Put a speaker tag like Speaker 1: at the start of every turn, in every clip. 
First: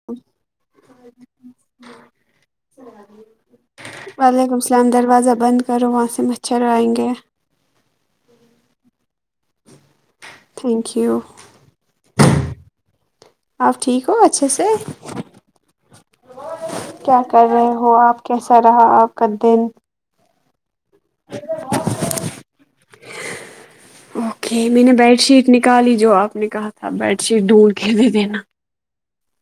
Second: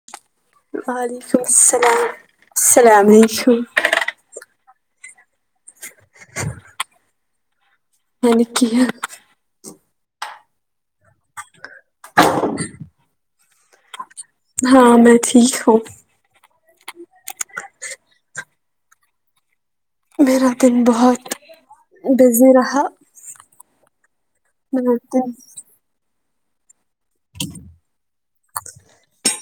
Speaker 1: [inaudible]
Speaker 2: وعلیکم السلام السلام علیکم
Speaker 1: وعلیکم السلام دروازہ بند کرو وہاں سے مچھر آائیں گے
Speaker 2: میں نے کیا
Speaker 1: تھینک یو
Speaker 2: [inaudible]
Speaker 1: آپ ٹھیک ہو اچھے سے
Speaker 2: ہاں میں ٹھیک ہوں
Speaker 1: کیا کر رہے ہو آپ کیسا رہا آپ کا دن
Speaker 2: میرا دن بہت بزی رہا میں
Speaker 1: کالی جو آپ نے کہا تھا بیڈ شیٹ ڈھونڈ کے دے دینا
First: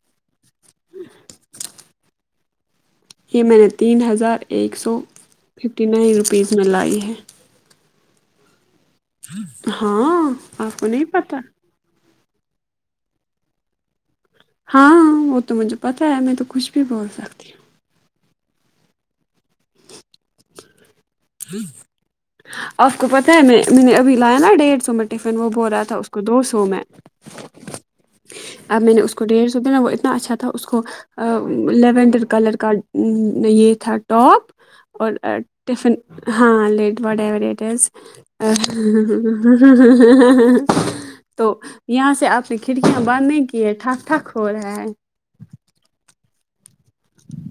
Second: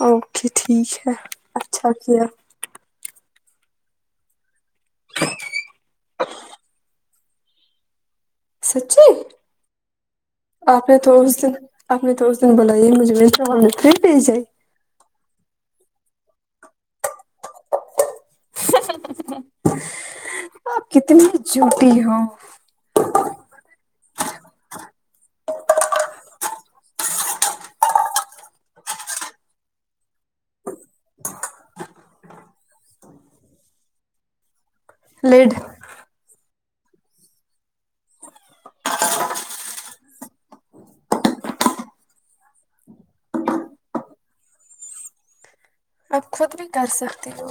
Speaker 2: اوکے ٹھیک ہے اچھا کیا
Speaker 1: یہ میں نے تین ہزار ایک سو ففٹی نائن روپیز میں لائی ہے
Speaker 2: سچی
Speaker 1: ہاں کو
Speaker 2: آپ نے
Speaker 1: نہیں
Speaker 2: تو
Speaker 1: پتا
Speaker 2: اس دن آپ نے تو اس دن بولا یہ مجھے منترا والوں نے پھر بھیج ہے
Speaker 1: ہاں وہ تو مجھے پتا ہے میں تو کچھ بھی بول سکتی ہوں
Speaker 2: آپ کتنی جوٹی ہو
Speaker 1: آپ کو پتہ ہے میں میں نے ابھی لایا نا ڈیڑھ سو میں ٹفن وہ بول رہا تھا اس کو دو سو میں اب میں نے اس کو ڈیڑھ سو دینا وہ اتنا اچھا تھا اس کو لیونڈر کلر کا یہ تھا ٹاپ اور
Speaker 2: لڈ
Speaker 1: ٹفن ہاں لیٹ واٹ ایورٹ ایز تو یہاں سے آپ نے کھڑکیاں بند نہیں کی ہے ٹھاک ٹھاک ہو رہا ہے
Speaker 2: آپ خود بھی کر سکتی ہو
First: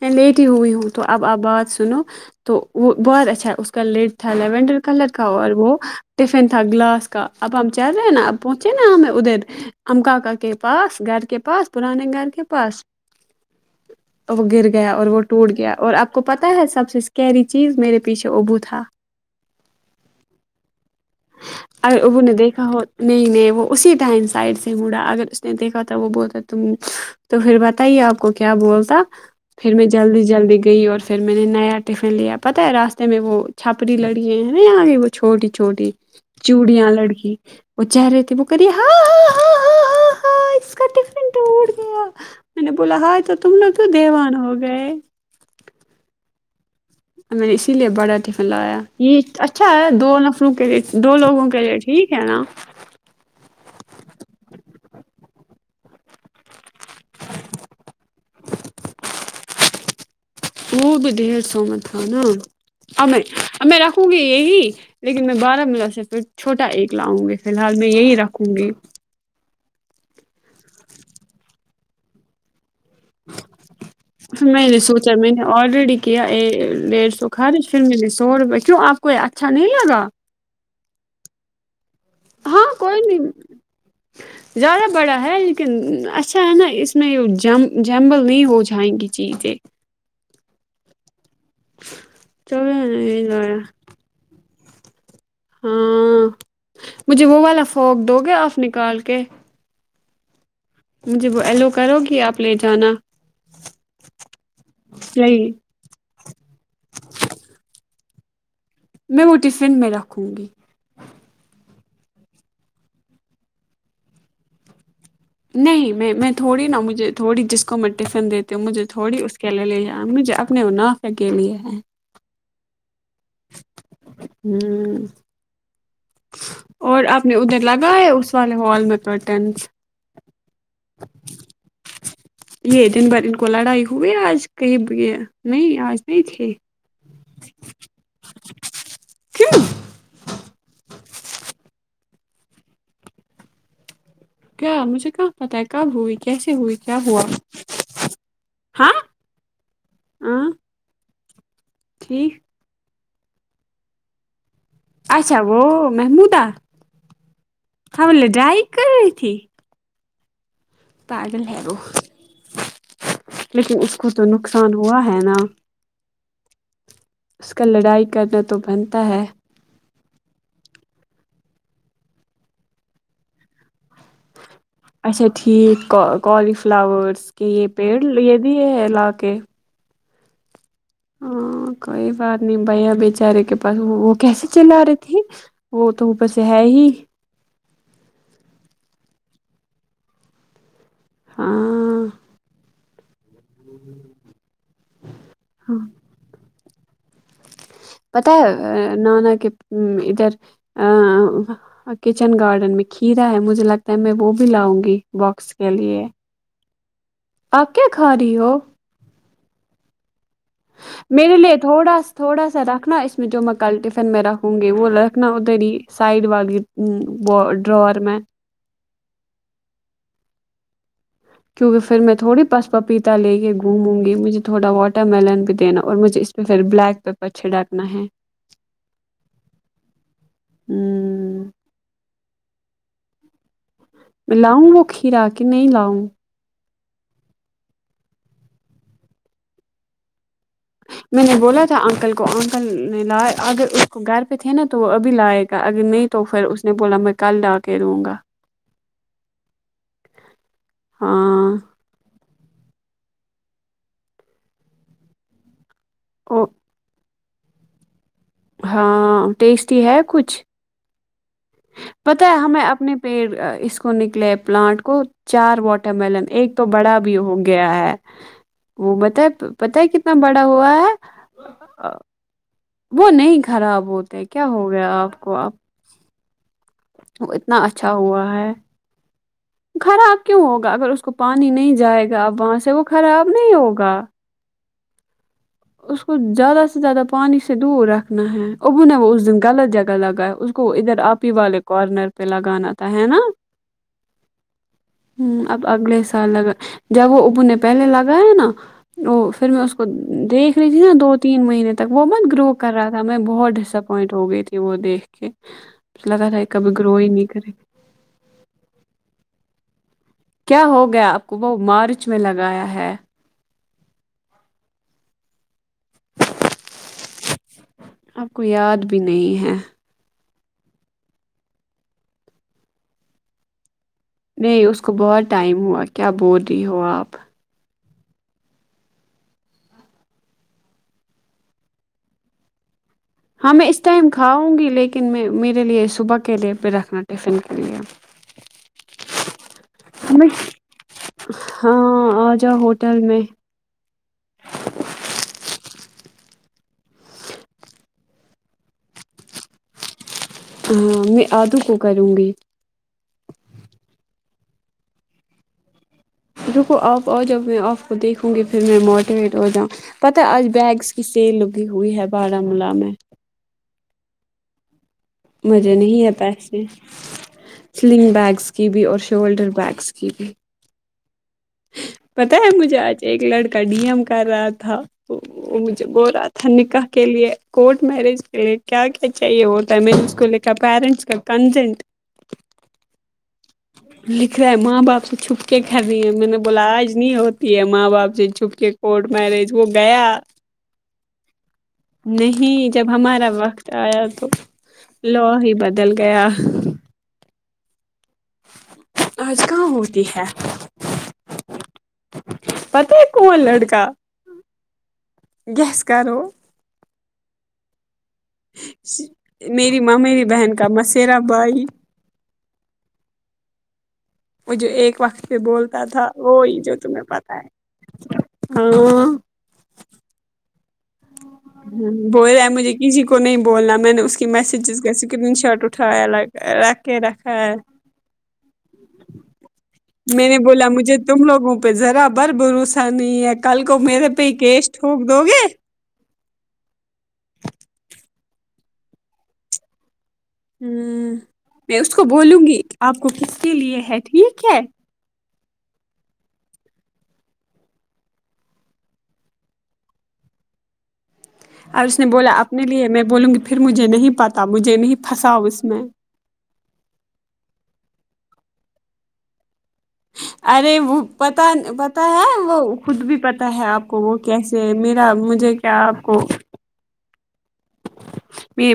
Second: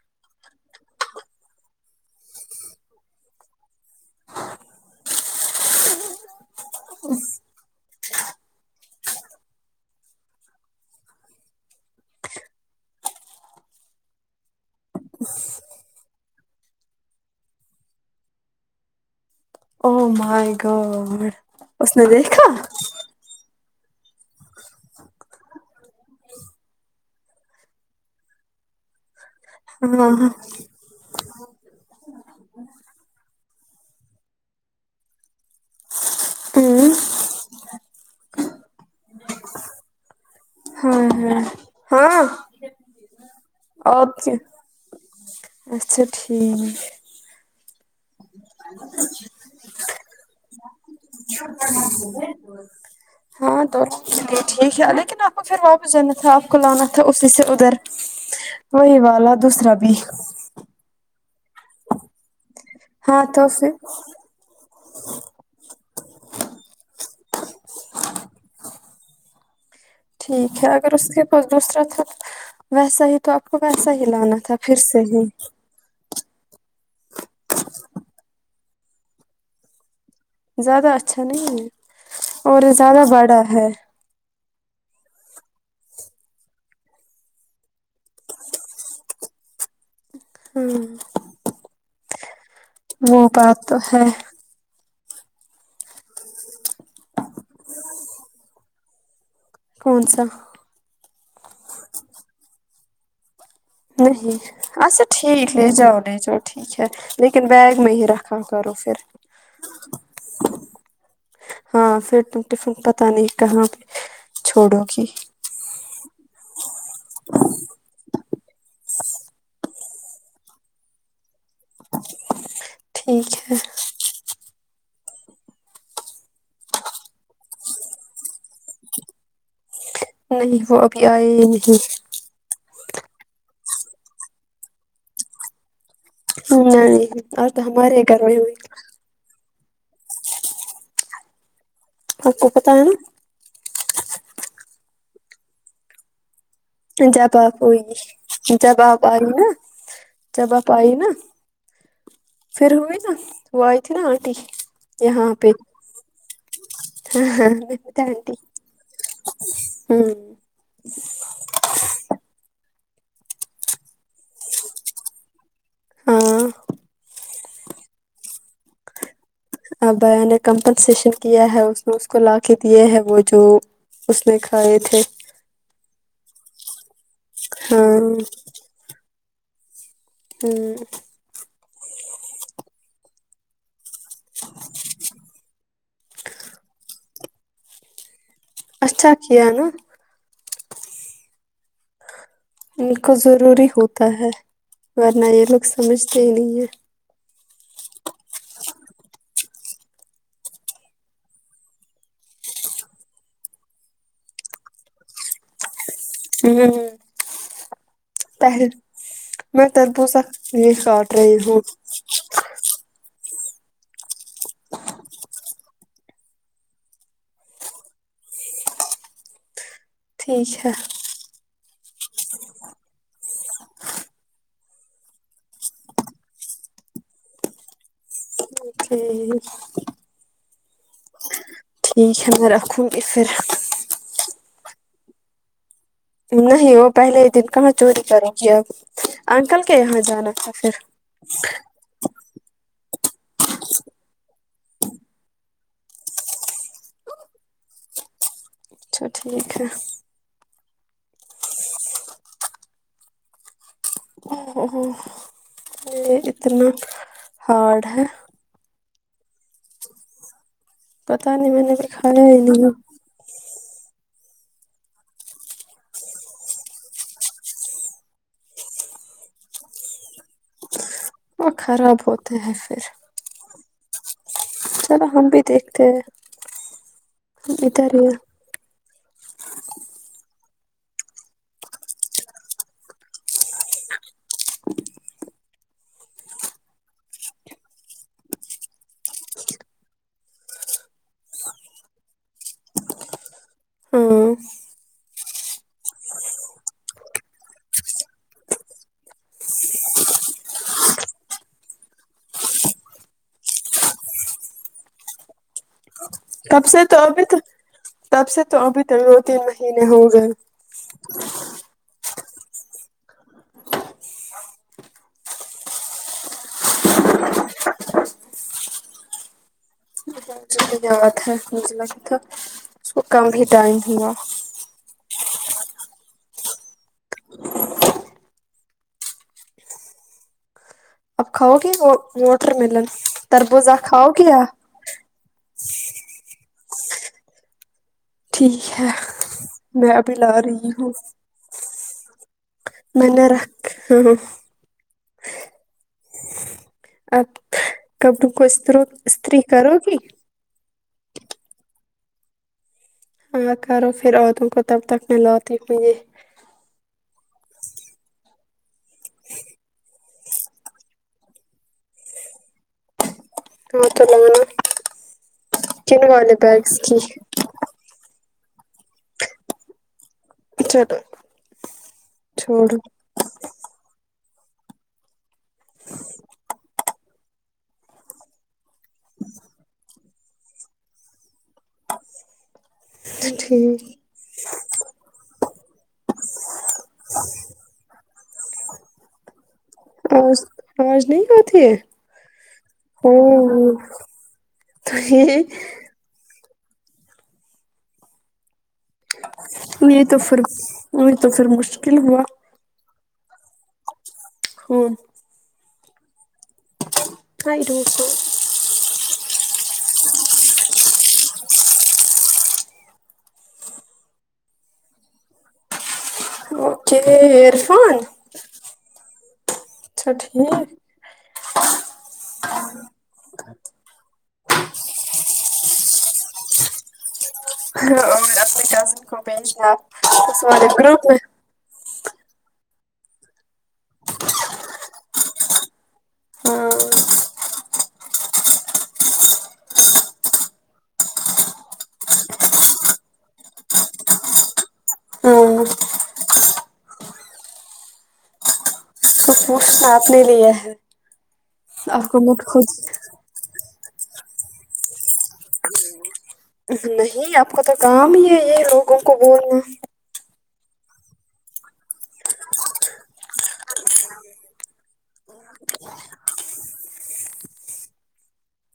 Speaker 1: میں لیٹ ہی ہوئی ہوں تو اب آپ بات سنو تو وہ بہت اچھا اس کا لیڈ تھا لیینڈر کلر کا اور وہ ٹفن تھا گلاس کا اب ہم چل رہے ہیں نا اب پہنچے نا ہمیں ادھر ا کااکا کے پاس گھر کے پاس پرانے گھر کے پاس تو وہ گر گیا اور وہ ٹوٹ گیا اور آپ کو پتاہ ہے سب سے اسکری چیز میرے پیچھے ابو تھا
Speaker 2: او مائی گوڈ
Speaker 1: اور ابوون دیکھا ہت نئی نئی وہ اسی ٹائم سائٹ سے مڈا اگر اس نے دیکھا تھا وہ بہولتا ہے تم تو پھر بتائیے آپ کو کیا بولتا پھر میں
Speaker 2: ہاں
Speaker 1: جلدی جلدی گئی اور پھر میں نے نیا ٹفن لیا پتہ ہے راستے میں وہ چھپڑ لڑی ہیں نا یہاں کی وہ چھوٹی چھوٹی
Speaker 2: ہاں
Speaker 1: چوڑیاں لڑکی وہ چہرےتی وہ کر یہ ہاں آ ا ا ہاں اس کا
Speaker 2: ہاں
Speaker 1: ٹفن
Speaker 2: ہاں
Speaker 1: ٹوٹ گیا
Speaker 2: ہاں
Speaker 1: میں نے بولا ہائے تو تم لوگ تو
Speaker 2: آپ کے
Speaker 1: دیوانا ہو گئے
Speaker 2: اچھا ٹھیک
Speaker 1: میں نے اسی لیے بڑا ٹفن لایا یہ اچھا ہے دو نفروں کے دو لوگوں کے لیے ٹھیک ہے نا
Speaker 2: ہاں تو چ لیے ٹھیک ہے لیکن آپ کو پھر واپس جانا تھا آپ کو لانا تھا اسی سے ادھر وہی والا دوسرا بھی
Speaker 1: وہ بھی ڈھیر سو میں تھا نا اب میں
Speaker 2: ہاں تو
Speaker 1: اب
Speaker 2: پھر
Speaker 1: میں رکھوں گی یہی لیکن میں بارہ ملا سے پھر چھوٹا ایک لاؤں گی فلحال میں یہی رکھوں گی
Speaker 2: ٹھیک ہے اگر ا اسس کے پاس دوسرا تھا ویسا ہی تو آپ کو ویسا ہی لانا تھا
Speaker 1: میں
Speaker 2: پھر
Speaker 1: نے
Speaker 2: سے
Speaker 1: سوچا
Speaker 2: ہی
Speaker 1: میں نے آلریڈی کیا ڈیڑھ سو خار پھر مے سو روپئے کیوں آپ کو یہ اچھا نہیں لگا
Speaker 2: زیادہ اچھا نہیں ہے اور
Speaker 1: ہاں کوئی
Speaker 2: زیادہ
Speaker 1: نہیں
Speaker 2: بڑا ہے
Speaker 1: زیادہ بڑا ہے لیکن اچھا ہے نا اس میں جم جنبل نہیں ہو جائیں گی چیزیں
Speaker 2: ہوں
Speaker 1: چلو
Speaker 2: وہ
Speaker 1: نہیں لایا۔
Speaker 2: بات تو ہے
Speaker 1: ہاں مجھے وہ والا فوک دو گے آپ نکال کے
Speaker 2: کون سا
Speaker 1: مجھے وہ ایلو کرو گی آپ لے جانا
Speaker 2: نہیں اچھا
Speaker 1: نہیں
Speaker 2: ٹھیک لے جاؤ لے جاؤ ٹھیک ہے لیکن بیگ میں ہی رکھاں کرف
Speaker 1: میں وہ ٹفن میں رکھوں گی
Speaker 2: ہاں پھر تم ٹفن پتا نہیں کہاں پہ چھوڑو گی
Speaker 1: نہیں میں میں تھوڑی نا مجھے تھوڑی جس کو م ٹفن دیتی ہوں مجھے تھوڑی اس کے لے لے آ مجھے اپنے نفع کے لیے
Speaker 2: ٹھیک ہے
Speaker 1: ہوں اور آپ نے ادھر لگاائے اس والے ہال میں پرٹنس
Speaker 2: نہیں وہ ابھی آئے ہی نہیں مجھے
Speaker 1: یہ دن بھر ان کو لڑائی ہوئی آج کہئی یہ نہیں آج نہیں تھی
Speaker 2: نہیں نہیں اور تو ہمارے ہی گھر میں ہوئی
Speaker 1: کیوں
Speaker 2: آپ کو پتا ہے نا
Speaker 1: کیا مجھے کہاں پتہ ہے کب ہوئی کیسے ہوئی کیا ہوا
Speaker 2: جب آپ ہوئی جب
Speaker 1: ہاں
Speaker 2: آپ آ رہی نا
Speaker 1: ہاں
Speaker 2: جب آپ آئی نا
Speaker 1: ٹھیک
Speaker 2: پھر ہوئی نا وہ آی تھی نا آنٹی یہاں
Speaker 1: اچھا
Speaker 2: پہ
Speaker 1: وہ محمودا
Speaker 2: ہاں پتا
Speaker 1: ہم
Speaker 2: آنٹی
Speaker 1: لڈائی کر رہی تھی
Speaker 2: ہوں
Speaker 1: پاگل ہے وہ لیکن اس کو تو نقصان ہوا ہے نا
Speaker 2: ہاں
Speaker 1: اس کا لڑائی کرنا تو بنتا ہے
Speaker 2: ابا نے کمپنسیشن کیا ہے اس اس کو لا کے دیے ہے وہ جو اس نے کھائے تھے
Speaker 1: اچھا ٹھیک کالی فلاورس کے یہ
Speaker 2: ہاں
Speaker 1: پیڑ یہ دیے ہیں لا کے
Speaker 2: ہوں
Speaker 1: ہمم کوئی بات نہیں بھیا بیچارے کے پاس وہ وہ کیسے چلا رہی تھی وہ تو اوپر سے ہے ہی
Speaker 2: اچھا کیا نا
Speaker 1: ہاں
Speaker 2: ان کو ضروری ہوتا ہے ورنہ یہ لوگ
Speaker 1: ہاں
Speaker 2: سمجھتے ہی نہیں ہیں
Speaker 1: پت ہے نہ نانا کہ ادھر ا کچن گارڈن میں کھیرا ہے مجھے لگتا ہے میں وہ بھی لاؤں گی باکس کے لیے
Speaker 2: ہمم ہمم
Speaker 1: آپ کیا کھا رہی ہو
Speaker 2: میں تربو زہ کھا
Speaker 1: میرے لیے تھوڑا سا تھوڑا سا رکھنا اس جو میں کل ٹفن میں رکھوں گی وہ رکھنا ادھر ہی سائڈ والی ڈراور میں
Speaker 2: ٹھیک ہے
Speaker 1: کیونکہ پھر میں تھوڑی پس پاپیتا لے کے گھوموں گی مجھے تھوڑا واٹر ملن بھی دینا اور مجھے اس تو پھر بلیک پیپر چھڑکنا ہے
Speaker 2: [unintelligible]
Speaker 1: ہوں
Speaker 2: ٹھیک ہے میں رکھوں گی پھر
Speaker 1: میں لاؤں وہ کھیرا کہ نہیں لاؤں
Speaker 2: نہیں وہ پہلے دن کہاں چوری کرے گی اب انکل کے یہاں جانا تھا پھر
Speaker 1: میں نے بولا تھا انکل اکل نے لایا اگر اس کو گھر پہ تھے نا تو وہ ابھی لائے گا اگر نہیں تو پھر اس نے بولا میں کل آ کے لوں گا
Speaker 2: اچھا ٹھیک ہے
Speaker 1: ہاں
Speaker 2: ا یہ
Speaker 1: او
Speaker 2: اتنا ہارڈ ہے
Speaker 1: ہاں ٹیسٹی ہے کچھ
Speaker 2: پتا نہیں میں نے بھی کھایا
Speaker 1: پتا ہے
Speaker 2: ہی
Speaker 1: ہمیں
Speaker 2: نہیں
Speaker 1: اپنے پیڑ اس کو نکلے پلانٹ کو چار واٹر ملن ایک تو بڑا بھی ہو گیا ہے وہ بتا ہے پتا ہے کتنا بڑا ہوا ہے
Speaker 2: وہ
Speaker 1: آ،
Speaker 2: خراب ہوتے ہیں پھر
Speaker 1: وہ نہیں خراب ہوتے کیا ہو گیا
Speaker 2: چلو
Speaker 1: آپ
Speaker 2: ہم
Speaker 1: کو
Speaker 2: بھی
Speaker 1: آپ
Speaker 2: دیکھتے ہیں
Speaker 1: وہ
Speaker 2: ہم
Speaker 1: اتنا اچھا
Speaker 2: ادھر ہی ہیں۔
Speaker 1: ہوا ہے خراب کیوں ہوگا اگر اس کو پانی نہیں جائے گا اب وہاں سے وہ خراب نہیں ہوگا اس کو زیادہ سے زیادہ پانی سے دور رکھنا ہے ابو نے وہ اس دن غلط جگہ لگا ہے اس کو ادھر آپ والے کو کارنر پہ لگانا تھا ہے نا
Speaker 2: ہاں
Speaker 1: ہمم اب اگلے سال لگا جب وہ ابو نے پہلے لگایا نا او پھر میں اس کو دیکھ رہی تھی نا دو تین مہینے تک وہ بت گرو کر رہا تھا میں بہت ڈسپوائنٹ ہو گئی تھی وہ دیکھ کے لگا تھا
Speaker 2: کب
Speaker 1: کبھی
Speaker 2: سے تو
Speaker 1: گرو ہی
Speaker 2: ابھی
Speaker 1: نہیں
Speaker 2: تو
Speaker 1: کرے
Speaker 2: تب سے تو ابھی تو دو تین مہینے ہو گئے
Speaker 1: کیا ہو گیا آپ کو وہ مارچ میں لگایا ہے آپ کو یاد بھی نہیں ہے
Speaker 2: د ہے مجلہ کہ تھا اس کو کم ہی ٹائم ہوا
Speaker 1: نہیں اس کو بہت ٹائم ہوا کیا بول رہی ہو آپ
Speaker 2: آپ کھاؤ گے وہ واٹر ملن
Speaker 1: ہاں میں
Speaker 2: تربوزہ
Speaker 1: اس
Speaker 2: کھاؤ
Speaker 1: ٹائم
Speaker 2: گے
Speaker 1: کھاؤں گی لیکن میں میرے لیے صبح کے لیے بھی رکھنا ٹفن کے لیے
Speaker 2: ٹھیک ہے میں ابھی لا رہی ہوں
Speaker 1: ہاں آ جا ہوٹل
Speaker 2: میں نے رکھ ہاں ہاں آپ کب تم کو اسرو استری کرو گی
Speaker 1: ہاں میں آدو کو کروں گی
Speaker 2: آ کرو پھر عورتوں کو تب تک میںلاتی ہوں یہ
Speaker 1: رکو آپ آ جب میں آپ کو دیکھوں گی پھر میں موٹیویٹ ہو جاؤں پتہ آج بیگس کی سیل اگی ہوئی ہے بارہاملہ میں
Speaker 2: نا تلنگانہ
Speaker 1: مزے نہیں ہیں پیسے سلنگ بیگس کی بھی اور شولڈر بیگس کی بھی
Speaker 2: اچھاٹ
Speaker 1: پتا ہے مجھے آج ایک لڑکا ڈی ایم کر رہا تھا تو وہ مجھے بول رہا تھا نکاح کے لیے کورٹ میرج کے لیے کیا کیا چاہیے ہوتا ہے میں نے اس کو لکھا پیرنٹس کا کنسینٹ
Speaker 2: ٹھیک
Speaker 1: لکھ رہا ہے ماں باپ سے چھپک کر رہی ہے میں نے بولا آج نہیں ہوتی ہے ماں باپ سے چھپ کے کورٹ میرج وہ گیا
Speaker 2: آج آج نہیں ہوتی ہے
Speaker 1: نہیں جب ہمارا وقت
Speaker 2: او
Speaker 1: آیا تو
Speaker 2: تو
Speaker 1: لا
Speaker 2: یہ
Speaker 1: ہی بدل گیا آج کہاں ہوتی
Speaker 2: یہ تو
Speaker 1: ہے
Speaker 2: پھر یہ تو پھر مشکل ہوا
Speaker 1: پتا ہے کون لڑکا
Speaker 2: ہوں
Speaker 1: گیس کرو
Speaker 2: آئی رو سو
Speaker 1: میری ماں میری بہن کا مسرا بھائی وہ جو ایک وقت سے بولتا تھا وہی جو
Speaker 2: اوکے
Speaker 1: تمہیں پتا
Speaker 2: عرفان
Speaker 1: ہے ہاں
Speaker 2: اچھا ٹھیک
Speaker 1: بول رہا ہے مجھے کسی کو نہیں بولنا میں نے اس کے میسجز کاس کرن شاٹ اٹھایا لائ رکھے رکھا ہے
Speaker 2: اور اپنے کزن کو بھیجناار تو سے گروپ میں
Speaker 1: پ ذرا بر بھروسا نہیں ہے کل کو میرے پہ ہی کیش ٹوک دو گے
Speaker 2: ہاں
Speaker 1: ہوں میں اس کو بولوں گی آپ کو کس کے لیے ہے ٹھیک ہے
Speaker 2: ہاں اسنیپ نے لیا ہے
Speaker 1: اور اس نے
Speaker 2: آپ کو
Speaker 1: بولا
Speaker 2: مت
Speaker 1: اپنے
Speaker 2: خود
Speaker 1: لیے میں بولوں گی پھر مجھے نہیں پتاہ مجھے نہیں پھنسا اس میں
Speaker 2: نہیں آپ کو تو کام ہی ہے یہ لوگوں کو بولنا
Speaker 1: ارے وہ پتا پتا ہے وہ خود بھی پتا ہے آپ کو وہ کیسے میرا مجھے کیا آپ کو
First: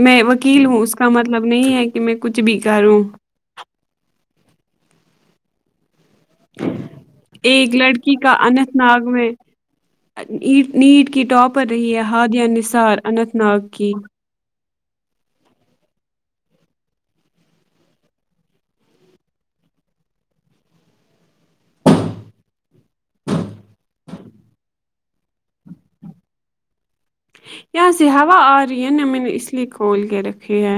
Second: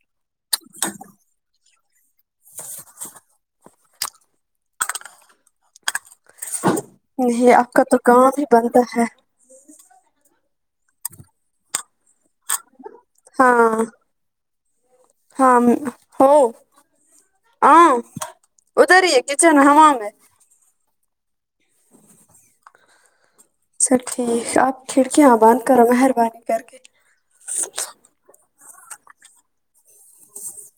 Speaker 1: میں وکیل ہوں اس کا مطلب نہیں ہے کہ میں کچھ بھی کروں
Speaker 2: نہیں آپ
Speaker 1: ایک
Speaker 2: تو
Speaker 1: لڑکی
Speaker 2: کام
Speaker 1: کا
Speaker 2: ہی
Speaker 1: اننت
Speaker 2: بنتا
Speaker 1: ناگ
Speaker 2: ہے
Speaker 1: میں اٹ نیٹ کی ٹاپ پر رہی ہے ہادیہ نثار اننت ناگ
Speaker 2: ہاں
Speaker 1: کی
Speaker 2: ہاں ہو ہ ادار ہی ہے کچن ہممام میں سب ٹھیک ہے آپ کھڑکیاں بند کرو مہربانی کر کے
Speaker 1: یہاں سے ہوا آ رہی ہے نا میں نے اس لیے کھول کے رکھی ہے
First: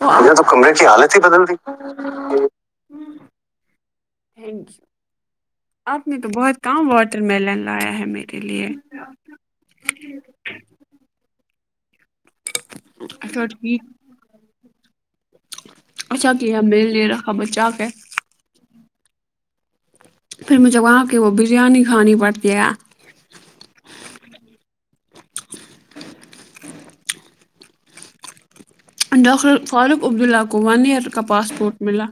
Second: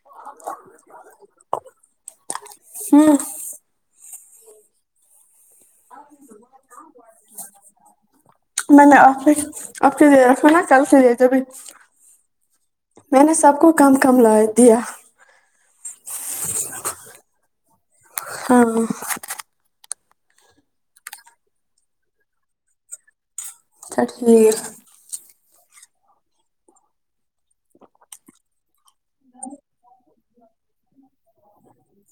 Speaker 1: تم نے تو کمرے کی حالت ہی بدل دی
Speaker 2: ہوں
Speaker 1: آپ نے تو بہت کم واٹر میلن لایا ہے میرے لیے
Speaker 2: میں آفس [unintelligible] میں نے
Speaker 1: اچھا
Speaker 2: سب کو
Speaker 1: ٹھیک
Speaker 2: کام کملہ ہے دیا
Speaker 1: اچھا کیا میرے لیے رکھا بچہ کے
Speaker 2: ہاں
Speaker 1: پھر مجھے وہاں کی وہ بریانی کھانی پڑتی ہے
Speaker 2: اچھا ٹھیک
Speaker 1: ڈاکٹر فاروق عبداللہ کو ون ایئر کا پاسپورٹ ملا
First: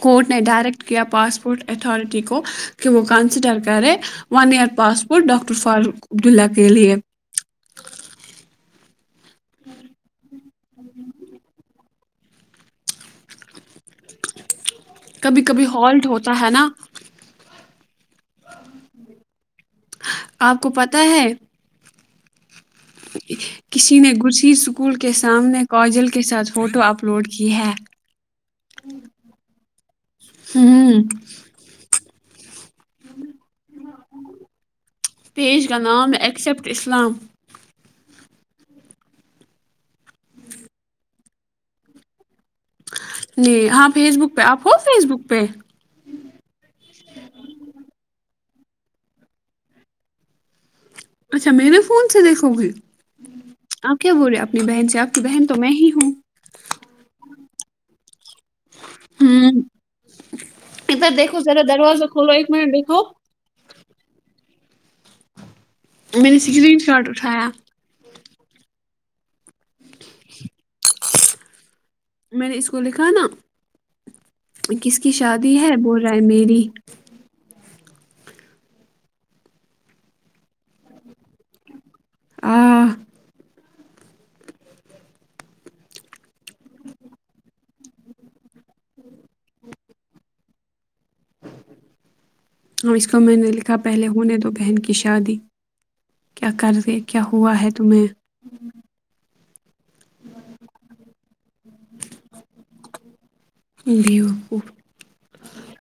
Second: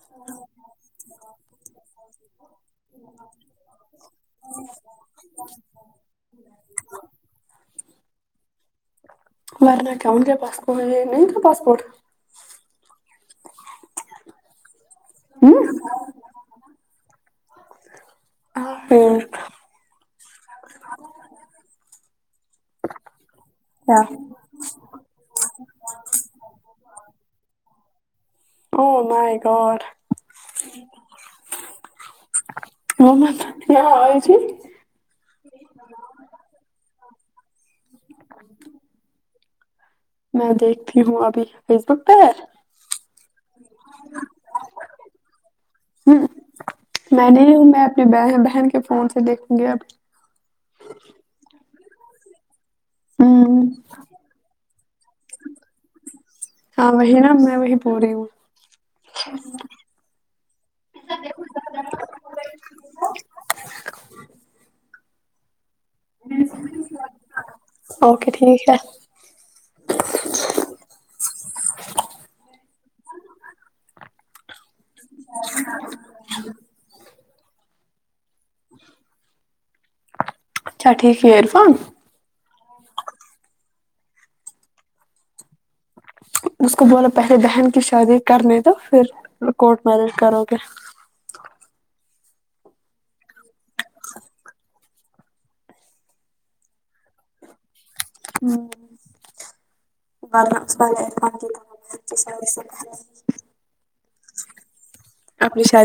Speaker 1: کورٹ نے ڈائریکٹ کیا پاسپورٹ اتھارٹی کو کہ وہ کنسیڈر کرے one year passport doctor Farooq Abdullah کے لیے
Speaker 2: ورن کین کیایا پسپورٹ یہ نہیں تھا پاسپورٹ
Speaker 1: کبھی کبھی ہالٹ ہوتا ہے نا آپ کو پتا ہے کسی نے گسی اسکول کے سامنے کاجل کے ساتھ فوٹو اپلوڈ کی ہے
Speaker 2: او مائ گوڈ
Speaker 1: ہوں
Speaker 2: وہ مت یہ ائے تھی
Speaker 1: پیج کا نام ایکسیپٹ اسلام
Speaker 2: میں دیکھتی ہوں ابھی فیس بک پے پے
Speaker 1: نہیں ہاں فیس بک پہ آپ ہو فیس بک پہ
Speaker 2: امم میں نہیں ہوں میں اپنی بہن بھاںی کے فون سے دیکھوں گی اب
Speaker 1: اچھا میں نے فون سے دیکھو گی آپ کیا بول رہے اپنی بہن سے آپ کی بہن تو میں ہی ہوں
Speaker 2: ہاں وہی نا میں وہی بولری ہوں
Speaker 1: امم ادھر دیکھو ذرا دروازہ کھولو ایک منٹ دیکھو ان میں سے اسکرین شاٹ اٹھایا
Speaker 2: اوکے ٹھیک ہے
Speaker 1: میں نے اس کو لکھا نا کس کی شادی ہے بول رہا ہے میری
Speaker 2: اچھا ٹھیک ہے ایئیر فون
Speaker 1: آہ
Speaker 2: اس کو بولو پہلے بہن کی شادی کرنی دو پھر میں کورٹ میرج کرو گا
Speaker 1: اور اس کو میں نے لکھا پہلے ہونے دو بہن کی شادی کیا کرے کیا ہوا ہے تمہیں
Speaker 2: امم [inaudible]
Speaker 1: امم امم فو
Speaker 2: اپنی شادی